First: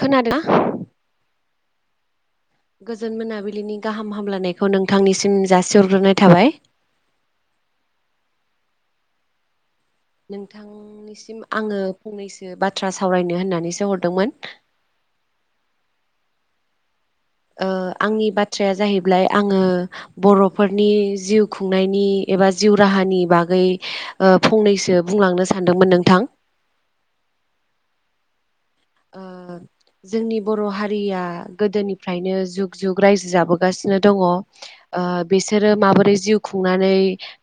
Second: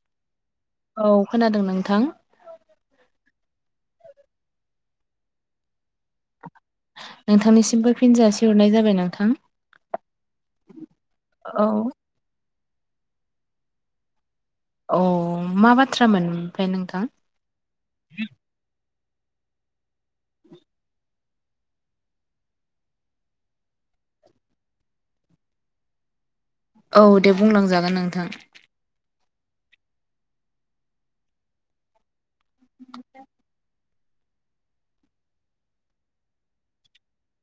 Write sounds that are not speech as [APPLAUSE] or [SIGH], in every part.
खोनादोंना? औ खोनादों नोंथां ‌ गोजोन मोनाबिलिनि गाहाम हामलायनायखौ नोंथांनिसिम जासिहरग्रोनाय थाबाय। नोंथांनिसिमबो फिन जासि हरनाय जाबाय नोंथां। नोंथांनिसिम औ आंङो फंनैसो बाथ्रा सावरायनो होननानैसो हरदोंमोन। अ मा बाथ्रामोन ओमफ्राय नोंथां? ओ आंनि बाथ्राया जाहैब्लाय आंङो बरफोरनि जिउ खुंनायनि एबा जिउ राहानि बागै ओ फंनैसो बुंलांनो सान्दोंमोन नोंथां। औ दे बुंलांजागोन नोंथां। ओ जोंनि बर' हारिया गोदोनिफ्रायनो जुग जुग रायजो जाबोगासिनो दंङ'ओ बिसोरो माबोरै जिउ खुंनानै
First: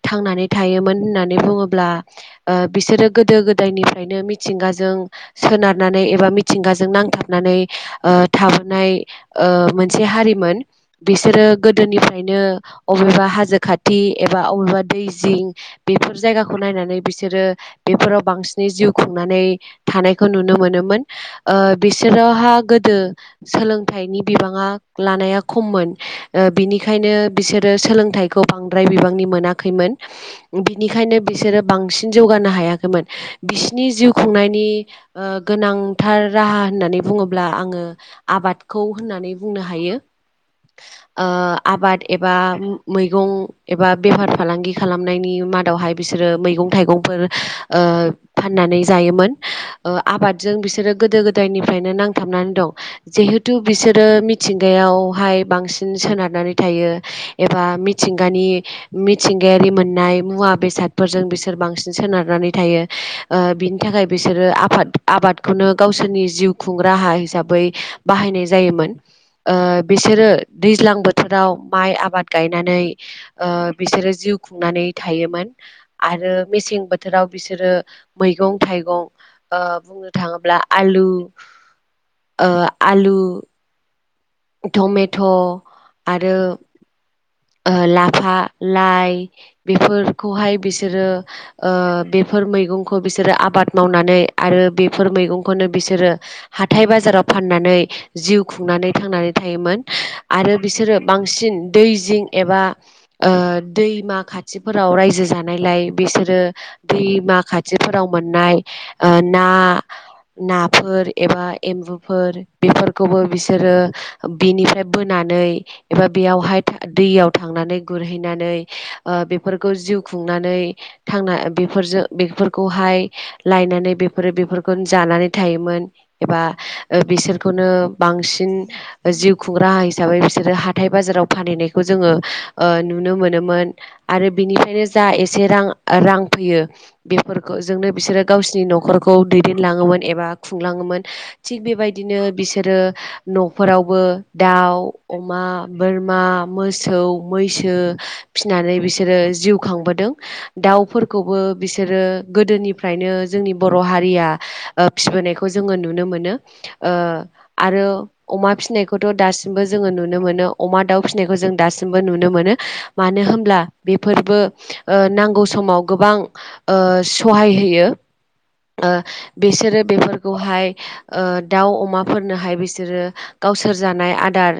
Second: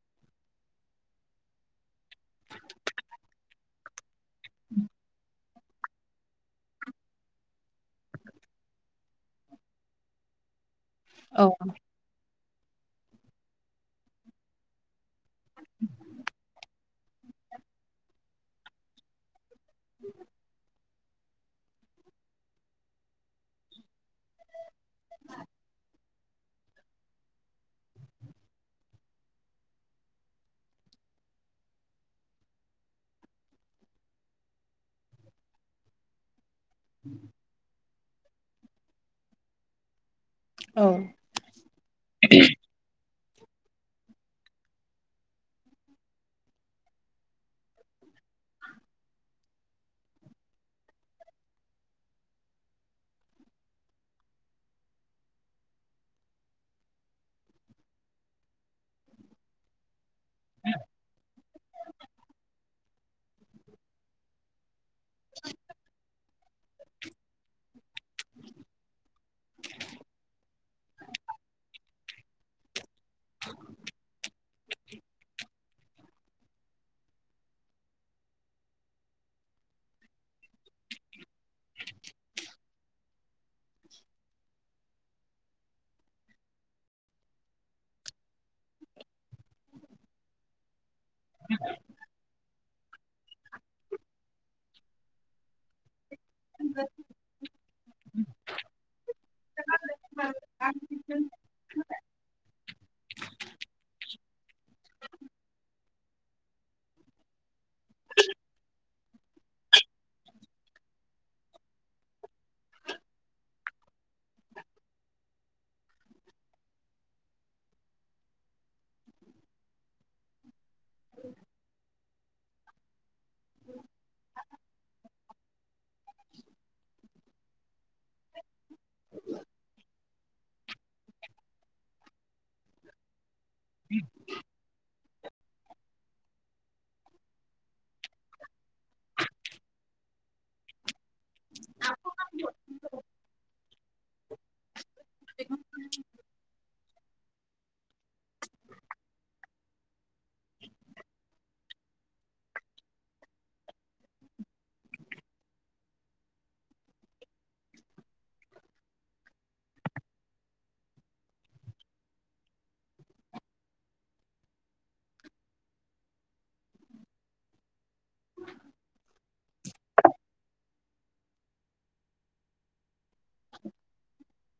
थांनानै थायोमोन होननानै बुं अब्ला ओ बिसोरो गोदो गोदायनिफ्रायनो मिथिंगाजों सोनारनानै एब बा मिथिंगाजों नांथाबनानै ओ थाबोनाय ओ मोनसे हारिमोन बिसोरो औ गोदोनिफ्रायनो अबेबा हाजो खाथि एबा अबेबा दै जिं बेफोर जायगाखौ नायनानै बिसोरो बेफोराव बांसिनै जिउ खुंनानै थानायखौ नुनो मोनोमोन। ओ बिसोरोहा गोदो सोलोंथाइनि बिबांङा लानाया खममोन। ओ बिनिखायनो बिसोरो सोलोंथाइखौ बांद्राय बिबांनि मोनाखैमोन बिनिखायनो नो बिसोरो बांसिन जौगानो हायाखैमोन बिसिनि जिउ खुंनायनि ओ गोनां थार राहा होननानै बुंङोब्ला आंङो आबादखौ होननानै बुंनो हायो। औ ओ आबाद एबा मै मैगं एबा बेफार फालांगि खालामनायनि मादावहाय बिसोरो मैगं थाइगंफोर ओ फाननानै जायोमोन ओ आबादजों बिसोरो गोदो गोदायनिफ्रायनो नांथाबनानै दं जिहेथु बिसोरो मिथिंगायावहाय बांसिन सोनारनानै थायो एबा मिथिंगानि मिथिंगायारि मोननाय मुवा बेसादफोरजों बिसोर बांसिन सोनारनानै थायो। ओ बिनि थाखाय बिसोरो आबाद आबादखौनो गावसोरनि जिउ खुं राहा हिसाबै बाहायनाय जायोमोन ओ बिसोरो दैज्लां दैज्लां बोथोराव माइ आबाद गायनानै ओ बिसोरो जिउ खुंनानै थायोमोन। आरो मेसें बोथोराव बिसोरो मैगं थाइगं ओ बुंनो थांङोब्ला आलु ओ आलु। टमेट' आरो ओ लाफा लाइ बेफोरखौहाय बिसोरो ओ बेफोर बेफोर मैगंखौ बिसोरो आबाद मावनानै आरो बेफोर मैगंखौनो बिसोरो हाथाय बाजाराव फान नानै जिउ खुंनानै थांनानै थायोमोन आरो बिसोरो बांसिन दै जिं एबा ओ दैमा खाथिफोराव रायजो जानायलाय बिसोरो दैमा ऐ ना खाथिफोराव मोननाय ओ ना नाफोर एबा एम्बुफोर बेफोरखौबो बिसोरो बिनिफ्राय बोनानै एबा बेयावहाय दैयाव थांनानै गुरहैनानै ओ बेफोरखौ जिउ खुंनानै थांना बेफोरजों बेफोरखौहाय लायनानै बेफोरो बेफोरखौ जानानै थायोमोन एबा ओ बिसोरखौनो बांसिन जिउ खुंग्रा हिसाबै बिसोरो हाथाय बाजाराव फानहैनायखौ जोंङो ओ नुनो मोनोमोन आरो बिनिफ्रायनो जा एसे रां रां फैयो बेफोरखौ जोंनो बिसोरो गावसिनि न'खरखौ दैदेनलांङो मोन। मोन ऐबा खुंलांङोमोन थिक बेबादिनो बिस बिसोरो न'फोरावबो दाउ अमा बोरमा मोसौ मैसो फिसिनानै बिसोरो जिउ खांबोदों दाउफोरखौबो बिसोरो गोदोनिफ्रायनो जोंनि बर' हारिया ओ फिबोनायखौ जोंङो नुनो मोनो। ओ आरो अमा फिसिनायखौथ' दासिमबो जोंङो नुनो मोनो अमा दाउ फिसिनायखौ जों दासिमबो नुनो मोनो मानो होनब्ला बेफोरबो ओ नांगौ समाव गोबां गोबां ओ सहाय होयो। ओ बिसोरो बेफोरखौहाय ओ दाउ अमाफोरनोहाय बिसोरो गावसोर जानाय आदार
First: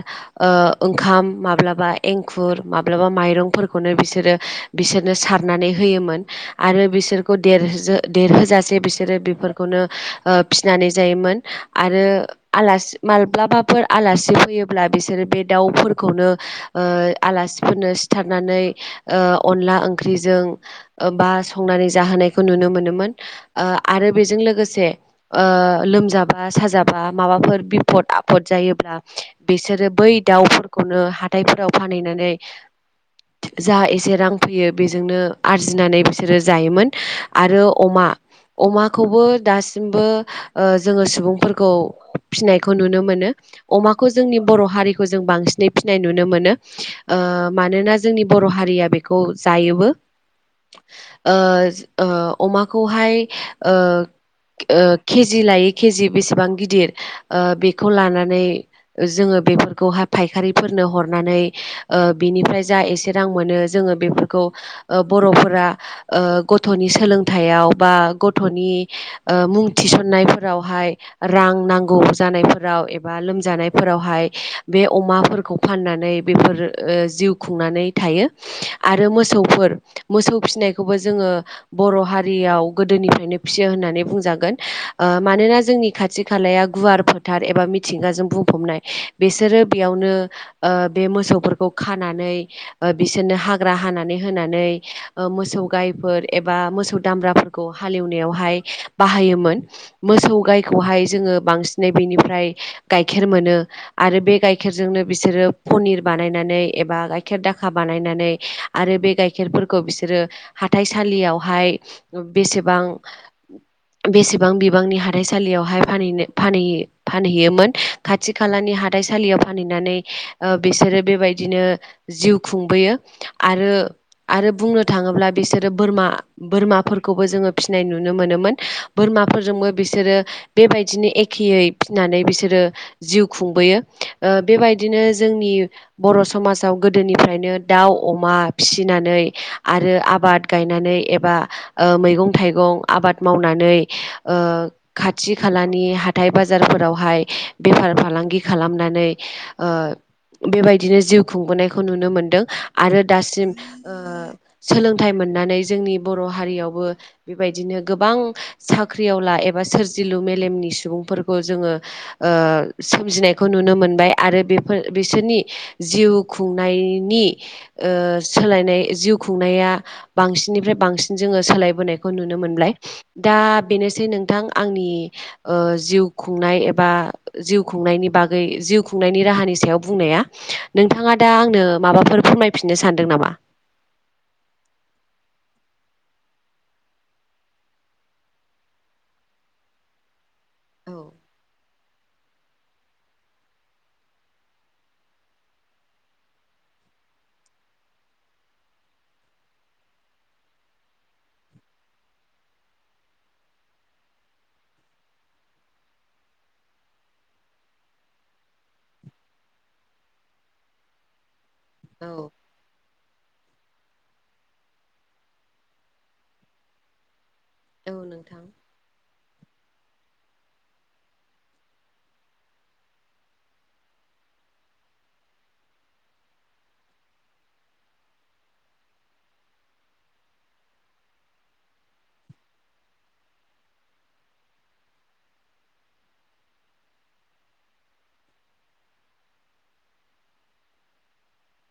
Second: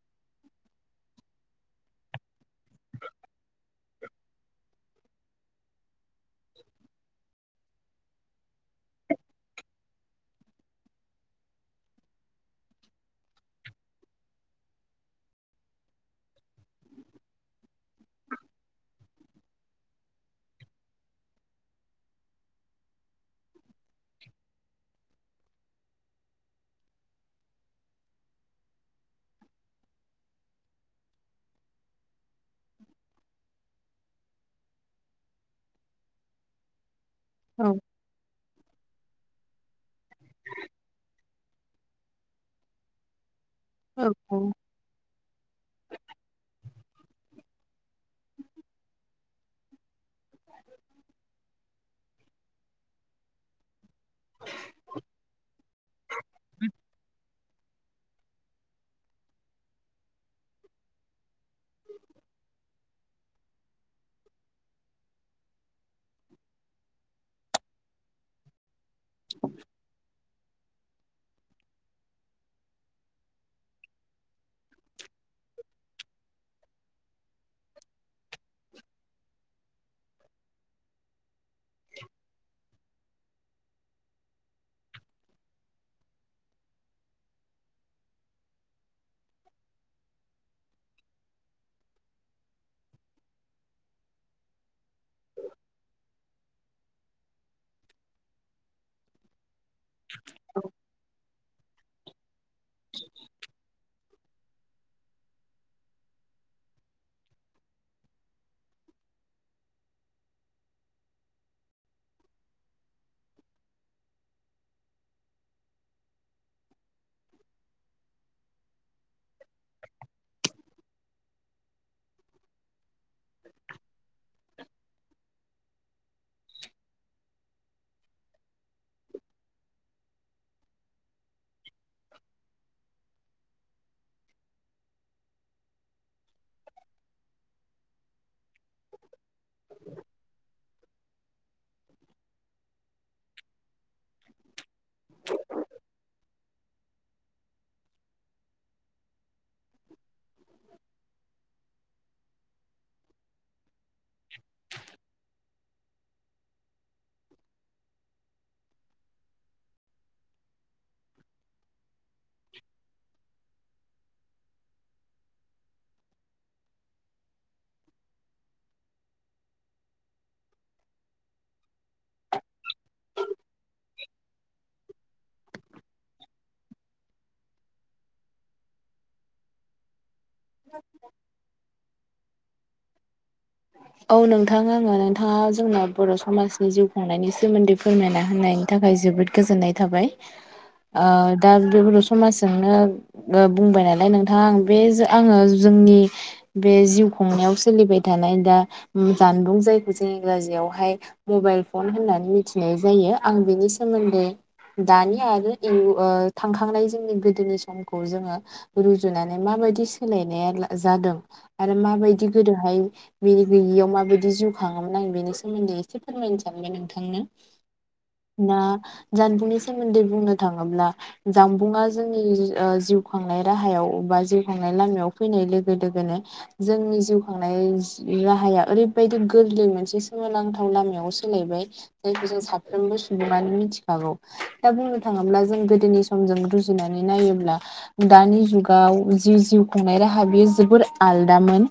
ओ ओंखाम माब्लाबा एंखुर माब्लाबा माइरंफोरखौनो बिसोरो बिसोरनो सारनानै होयोमोन। आरो बिसोरखौ देर देरहोजासे बिसोरो बेफोरखौनो फिसिनानै जायोमोन आरो आलासि माब्लाबाफोर आलासि फैयोल्बा बेसोर बे दावफोर खौनो ओ आलासिफोरनो सिथारनानै ओ अनदला ओंख्रिजों बा संनानै जाहोनायखौ नुनो मोनोमोन ओ आरो बेजों लोगोसे ओ लोमजाबा साजाबा माबाफोर बिफद आफद जायोब्ला बिसोरो बै दाउफोरखौ खौनो हाथायफोराव फानहैनानै जा एसे रां फैयो बेजोंनो आरजिनानै बिसोरो जायोमोन। आरो औ अमा अमाखौबो दासिमबो ओ जोंङो सुबुंफोरखौ फिसिनायखौ नुनो मोनो औ अमाखौ जोंनि औ बर' हारिखौ जों बांसिन फिसिनाय नुनो मोनो ओ मानोना जोंनि बर' हारिया बेखौ जायोबो। ओ ज ओ अमाखौहाय ओ ओ केजि लायै केजि बेसेबां गिदिर ओ बे खौ लानानै जोङो बेफोरखौहाय फायखारि फोरनो हरनानै ओ बिनिफ्राय जा एसे रां मोनो जोङो बेफोरखौ ओ बर'फोरा ओ गथ'नि सोलोंथाइाव बा गथ'नि ओ मुं थिसननायफोराव हाय रां नांगौ जानायफोराव एबा लोमजानायफोरावहाय बे अमाफोर खौ फाननानै बेफोर ओ जिउ खुंनानै थायो आरो मोसौफोर मोसौ फिसिनायखौबो जोङो बर' हारियाव गोदोनिफ्रायनो फिसियो होननानै बुंजागोन ओ मानोना जोंनि खाथि खालाया गुवार फोथार एबा मि थिंगाजों बुंफबनाय बिसोरो बेयावनो ओ बे मोसौफोरखौ खानानै ओ बिसोरनो हाग्रा हानानै होनानै ओ मोसौ गायफोर एबा मोसौ दामब्राफोरखौ हालेवनायावहाय बाहायोमोन। मोसौ गायखौहाय जोङो बांसिनै बेनिफ्राय गाइखेर मोनो आरो बे गाइखेरजोंनो बिसोरो पनिर बानायनानै एबा गाइखेर दाखा बानायनानै आरो बे गाइखेरफोरखौ बिसोर आरो हाथाइसालियावहाय बेसेबां बेसेबां बिबांनि हाथाइसालियावहाय फानैनो फानै-फानहैयोमोन खाथि खालानि हाथाइसालियाव फानहैनानै ओ बिसोरो बेबायदिनो जिउ खुंबोयो आरो आरो बुंनो थाङो ब्ला बिसोरो बोरमा-बोरमाफोरखौबो जोङो फिसिनाय नुनो मोनोमोन बोरमाफोरजोंबो बिसोरो बेबायदिनो एखेयै फिनानै बिसोरो जिउ खुंबोयो बेबाय दिनो जोंनि बर' समाजाव गोदोनिफ्रायनो दाउ अमा फिसिनानै आरो आबाद गायनानै एबा ओ मैगं थाइगं आबाद मावनानै ओ खाथि खालानि हाथाय बाजारफोरावहाय बेफार फालांगि खालामनानै ओ बेबायदिनो जिउ खुंबोनायखौ नुनो मोनदों आरो दासिम ओ सोलोंथाइ मोननानै जोंनि बर' हारियावबो बेबायदिनो गोबां साख्रियावला एबा सोरजिलु मेलेमनि सुबुंफोरखौ जोङो ओ सोमजिनायखौ नुनो मोनबाय। आरो बेफोर बिसोरनि जिउ खुंनायनि ओ सोलायनाय जिउ खुंनाया बांसिननिफ्राय बांसिन जोङो सोलायबोनायखौ नुनो मोनबाय दा बेनोसै नोंथां आंनि ओ जिउ खुंनाय एबा जिउ खुंनायनि बागै जिउ खुंनायनि राहानि सायाव बुंनाया नोंथाङा दा आंनो माबाफोर फोरमायफिननो सानदों नामा? [INAUDIBLE] औ नोंथां आङो नोंथाङा जोंना बर' समाजनि जिउ खुंनायनि सोमोन्दै फोरमायना होननायनि थाखाय जोबोद गोजोननाय थाबाय। औ ओ दा बे बर' समाजजोंनो ओ बुंबाय नालाय नोंथाङा आं बे ज आङो नि बे जिउ खुंनायाव सोलिबाय थानाय दा उम जानबुं जायखौ जों इंग्राजिआवहाय मबाइल फन होननानै मिथिनाय जायो। आं बिनि सोमोन्दै दानि आरो इउ ओ थांखांनाय जोंनि गोदोनि समखौ जोङो रुजुनानै मा बायदि सोलायनाया जादों आरो औ माबायदि गोदोहाय बिनि गैयियाव माबायदि जिउ खाङोमोन आं बेनि सोमोन्दै एसे फोरमायनो सानबाय नोंथांनो। औ नोंथां। ना जानबुंनि सोमोन्दै बुंनो थाङोब्ला जानबुंङा जोंनि ओ जिउ खांनाय राहायाव बा जिउ खांनाय लामायाव फैनाय लोगो लोगोनो जोंनि जिउ खांनाय राहाया ओरैबायदि गोरलै मोनसे सोमोनांथाव लामायाव सोलायबाय जायखौ जों साफ्रोमबो सुबुङानो मिथिखागौ दा बुंनो थाङोब्ला जों गोदोनि समजों रुजुनानै नायोब्ला दानि जुगाव जि जिउ खुंनाय राहा बेयो जोबोद आलदामोन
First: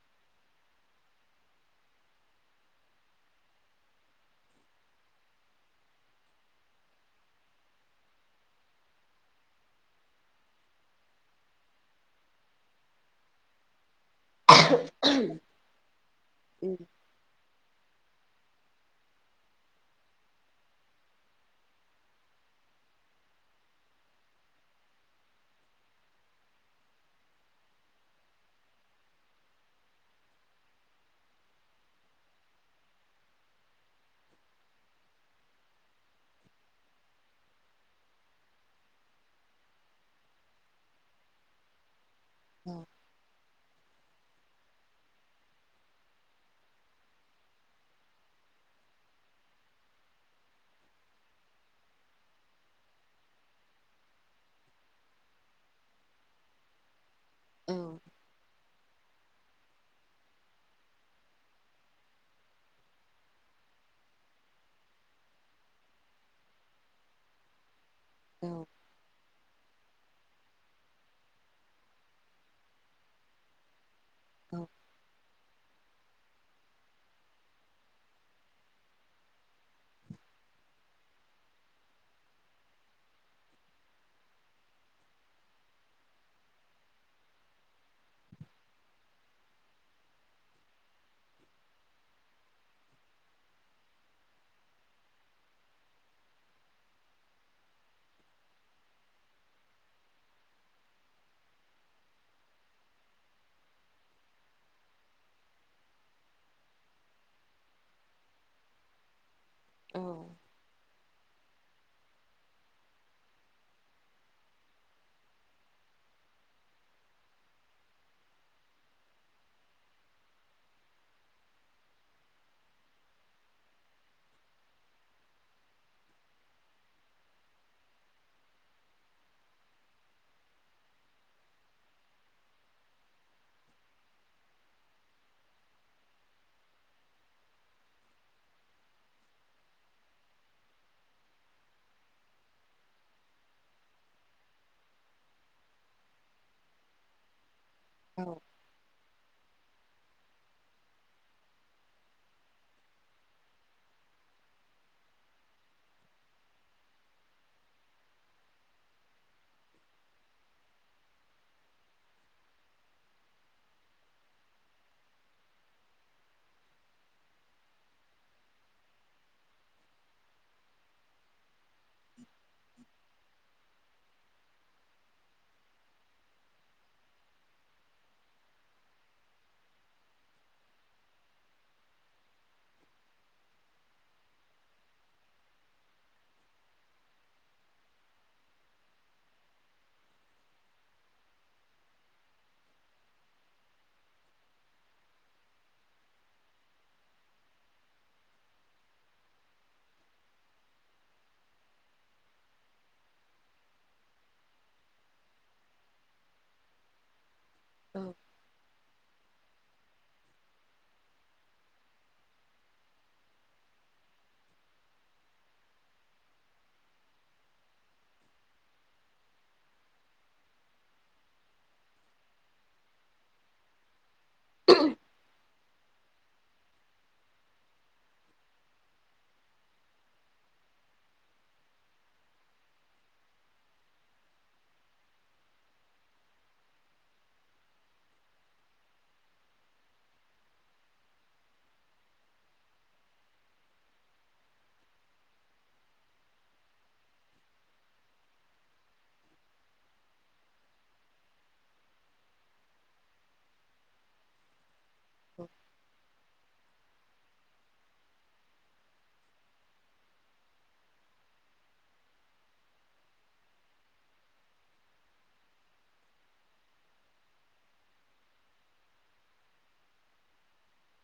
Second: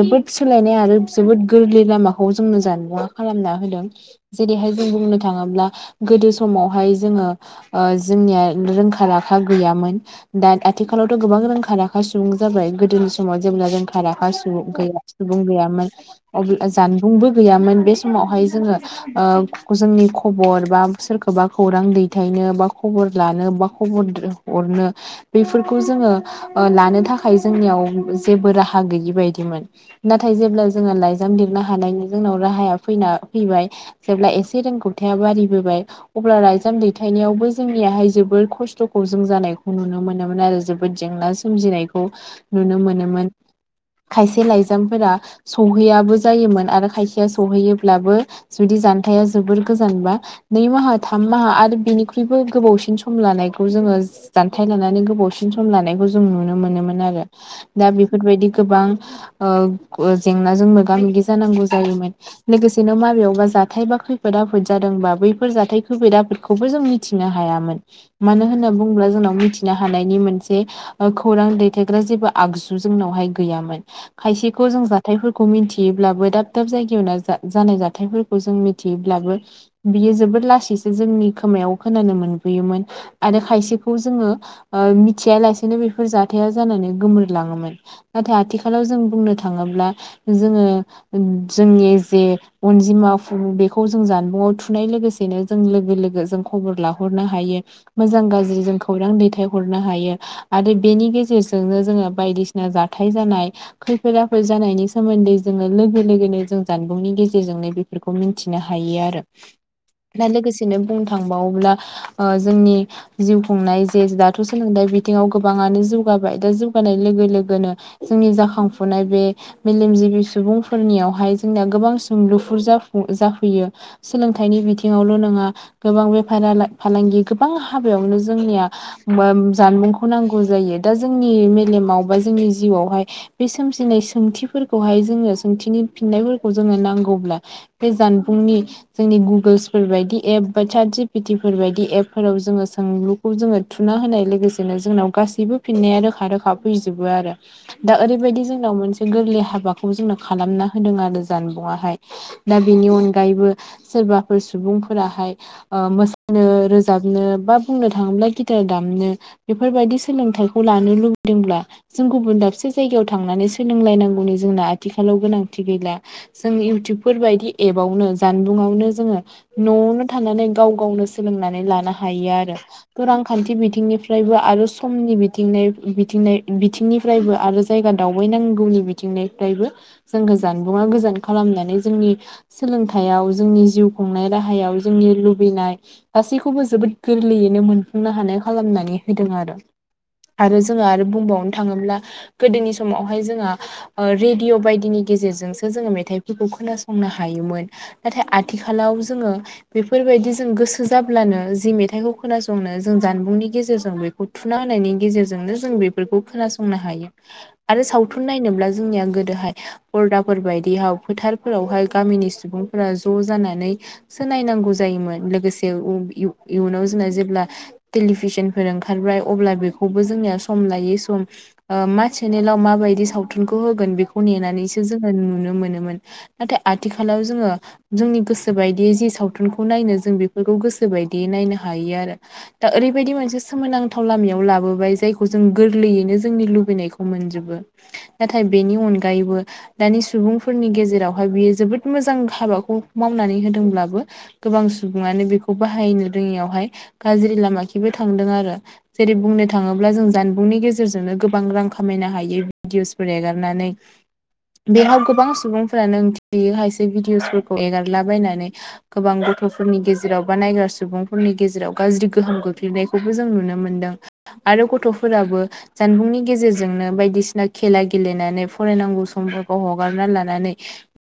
जोबोद सोलायनाय आरो जोबोद गोरलै लामाखौ जोंनो जान मुंवा खालामना होदों जेरैहाय जों बुंनो थाङो थाङोब्ला गोदो समावहाय जोङो ओ जोंनिया रोंखा राखा गैयामोन दा आथिखालावथ' गोबां रोंखा राखा सुबुं जाबाय गोदोनि समाव जेब्ला रोंखा भाराखा सुबुं गैया सुबुं गैयामोन अब्ला उम जानबुंबो गैयामोन बे समावहाय जोङो ओ जोंनि खबर बा सोरखौबा खौरां दैथायनो बा खबर लानो बा खबर हरनो बेफोरखौ जोङो लानो थाखाय जोंनियाव जेबो राहा गैयि बायदिमोन नाथाय जेब्ला जोङो लाइजाम लिरनो हानायनि जोंनाव राहाया फैना फैबाय जेब्ला एसे रोंगौथि बारिबोबाय अब्ला रायजाम दैथायनायावबो जोंनियाहाय जोबोद खस्थ'खौ जों जानायखौ नुनो मोनो मोनोमोन आरो जोबोद जेंना सोमजिनायखौ औ नुनो मोनोमोन खायसे लाइजाम फोरा सहैयाबो जायोमोन आरो खायसेया सौहैयोब्लाबो जुदि जानथाया जोबोर गोजानबा नै माहा थाम माहा आरो बिनिख्रुइबो गोबावसिन सम लानायखौ जोङो जान्थाय लानानै गोबावसिन सम लानायखौ जों नुनो मोनोमोन आरो। औ दा बेफोरबायदि गोबां ओ जेंनाजों मोगा मोगि जानांगौ जायोमोन लोगोसेनो माबेयावबा जाथाय बा खैफोद अफोद जादोंबा बैफोर जाथाय खैफद आफोदखौबो जों मिथिनो हायामोन। मानो औ होनना बुंब्ला जोंनाव मिथिनो हानायनि मोनसे खौरां दैथायग्रा जेबो आगजु जोंनावहाय गैयामोन। औ खायसेखौ जों जाथायफोरखौ मिन्थि बियोब्लाबो दाब दाब जायगायाव ना जा जानाय जाथायफोरखौ जों मिथियोब्लाबो बियो जोबोद लासै जे जोंनि खोमायाव खोनानो मोनबोयोमोन आरो खायसेखौ जोङो ओ मिथिया लासिनो बेफोर जाथाया जानानै गोमोरलाङोमोन नाथाय आथिखालाव जों बुंनो थाङोब्ला जोङो जोंनि ओ जे अनजिमा बेखौ जों जानबुंआव थुनाय लोगोसेनो जों लोगो लोगो जों खबर लाहरनो हायो मोजां गाज्रि जों खौरां दैथाय हरनो हायो आरो बेनि गेजेरजोंनो जोङो बायदिसिना जाथाय जानाय खैफोद आफोद जानायनि सोमोन्दै जोङो लोगो लोगोनो जों जानबुंनि गेजेरजोंनो बेफोरखौ मिन्थिनो हा यो आरो औ दा लोगोसेनो बुं थांबावोब्ला ओ जोंनि जिउ खुंनाय जे दाथ' सोलोंथाइ बिथिङाव गोबाङानो जौगा बाय दा जौगानाय लोगो लोगोनो जोंनि जाखां फुनाय बे मेलेमजिबि सुबुंफोरनियावहाय जोंनिया गोबां सोंलुफुर जाफुं जाफैयो सोलोंथाइनि बिथिङावल' नङा गोबां बेफारा ला फालांगि गोबां हाबायावनो जोंनिया जानबुंखौ नांगौ जायो दा जोंनि मेलेमाव बा जोंनि जिउआवहाय बे सोमजिनाय सोंथिफोरखौहाय जोङो सोंथिनि फिननायफोरखौ जोङो नांगौब्ला बे जानबुं जोंनि गुगोलसफोर बायदि एप बा साटजिपिटिफोर बायदि एपफोराव जोङो सोंलुखौ जोङो थुना होनाय लोगोसेनो जोंनाव गासैबो फिननाया रोखा रोखा फैजोबो आरो। दा औ ओरैबायदि जोंनाव मोनसे गोरलै हाबाखौ जोंनो खालामना होदों आरो जानबुंङाहाय दा बेनि अनगायैबो सोरबाफोर सुबुंफोराहाय ओ मोसानो रोजाबनो बा बुंनो थाङोब्ला गिटार दामनो बेफोरबायदि सोलोंथाइखौ लानो लुबैदोंब्ला जों गुबुन दाबसे जायगायाव थांनानै सोलोंलायनांगौनि जोंना आथिखालाव गोनांथि गैला जों इउटुबफोर बायदि एप एफ‌आवनो जानबुंआवनो जोङो न'आवनो थानानै गाव गावनो सोलोंनानै लानो हायो आरो। रांखान्थि बिथिंनिफ्रायबो आरो समनि बिथिंनाय बिथिंनाय बिथिंनिफ्रायबो आरो जायगा दावबायनांगौनि बिथिंनिफ्रायबो जोंखौ जानबुंङा गोजान खालामनानै जोंनि सोलोंथाइाव जोंनि जिउ खुंनाय राहायाव जोंनि लुबैनाय गासैखौबो जोबोद गोरलैयैनो मोफुंनो हानाय खालामनानै होदों आरो आरो जोंङो आरो बुंबावनो थाङोब्ला गोदोनि समावहाय जोंआ रेडिअ' बायदिनि गेजेरजोंसो जोङो मेथाइफोरखौ खोनासंनो हायो मोन नाथाय आथिखालाव जोङो बेफोरबायदि जों गोसो जाब्लानो जि मेथाइखौ खोना संनो जों जानबुंनि गेजेरजों बेखौ थुना होनायनि गेजेरजोंनो जों बेफोरखौ खोनासंनो हायो। आरो औ सावथुन नायनोब्ला जोंनिया गोदोहाय हरदाफोर बायदियाव फोथारफोरावहाय गामिनि सुबुंफोरा ज' जानानै सो नायनांगौ जायोमोन लोगोसे उ इ-इयुनाव जोंना जेब्ला टेलिभिसन फोर ओंखारबाय अब्ला बेखौबो जोंनिया सम लायै सम ओ मा चेनेलाव माबायदि सावथुनखौ होगोन बेखौ नेनानैसो जोङो नुनो मोनो। नाथाय आथिखालाव जोङो जोंनि गोसोबायदि जि सावथुनखौ नायनो जों बेफोरखौ गोसो। गो बायदि नायनो हायो आरो दा ओरैबायदि मोनसे सोमोनांथाव लामायाव लाबोबाय जायखौ जों गोरलै। जोंनो जोंनि लुबैनायखौ मोनजोबो नाथाय बेनि अनगायैबो दानि सुबुंफोरनि गेजेरावहाय बियो जोबोद मो मोजां हाबाखौ मावनानै होदोंब्लाबो गोबां सुबुङानो बेखौ बाहायनो रोङियावहाय गाज्रि लामाखिबो थांदों आरो जेरै बुंनो थाङोब्ला जों जानबुंनि गेजेरजोंनो गोबां रांखौ खामायनो हायै भिडअसफोर एगारनानै बेयाव गोबां सुबुंफोरानों बेयो खायसे भिडिअसफोरखौ एगारलाबायनानै गोबां गथ'फोरनि गेजेराव बा नायग्रा सुबुंफोर। नि गेजेराव गाज्रि गोहोम गोगलैनायखौबो जों नुनो मोनदों आरो गथ'फोराबो जानबुंनि गेजेरजों जोंनो बायदिसिना खेला गेलेनानै फरायनांगौ समफोरखौ हगारना लानानै।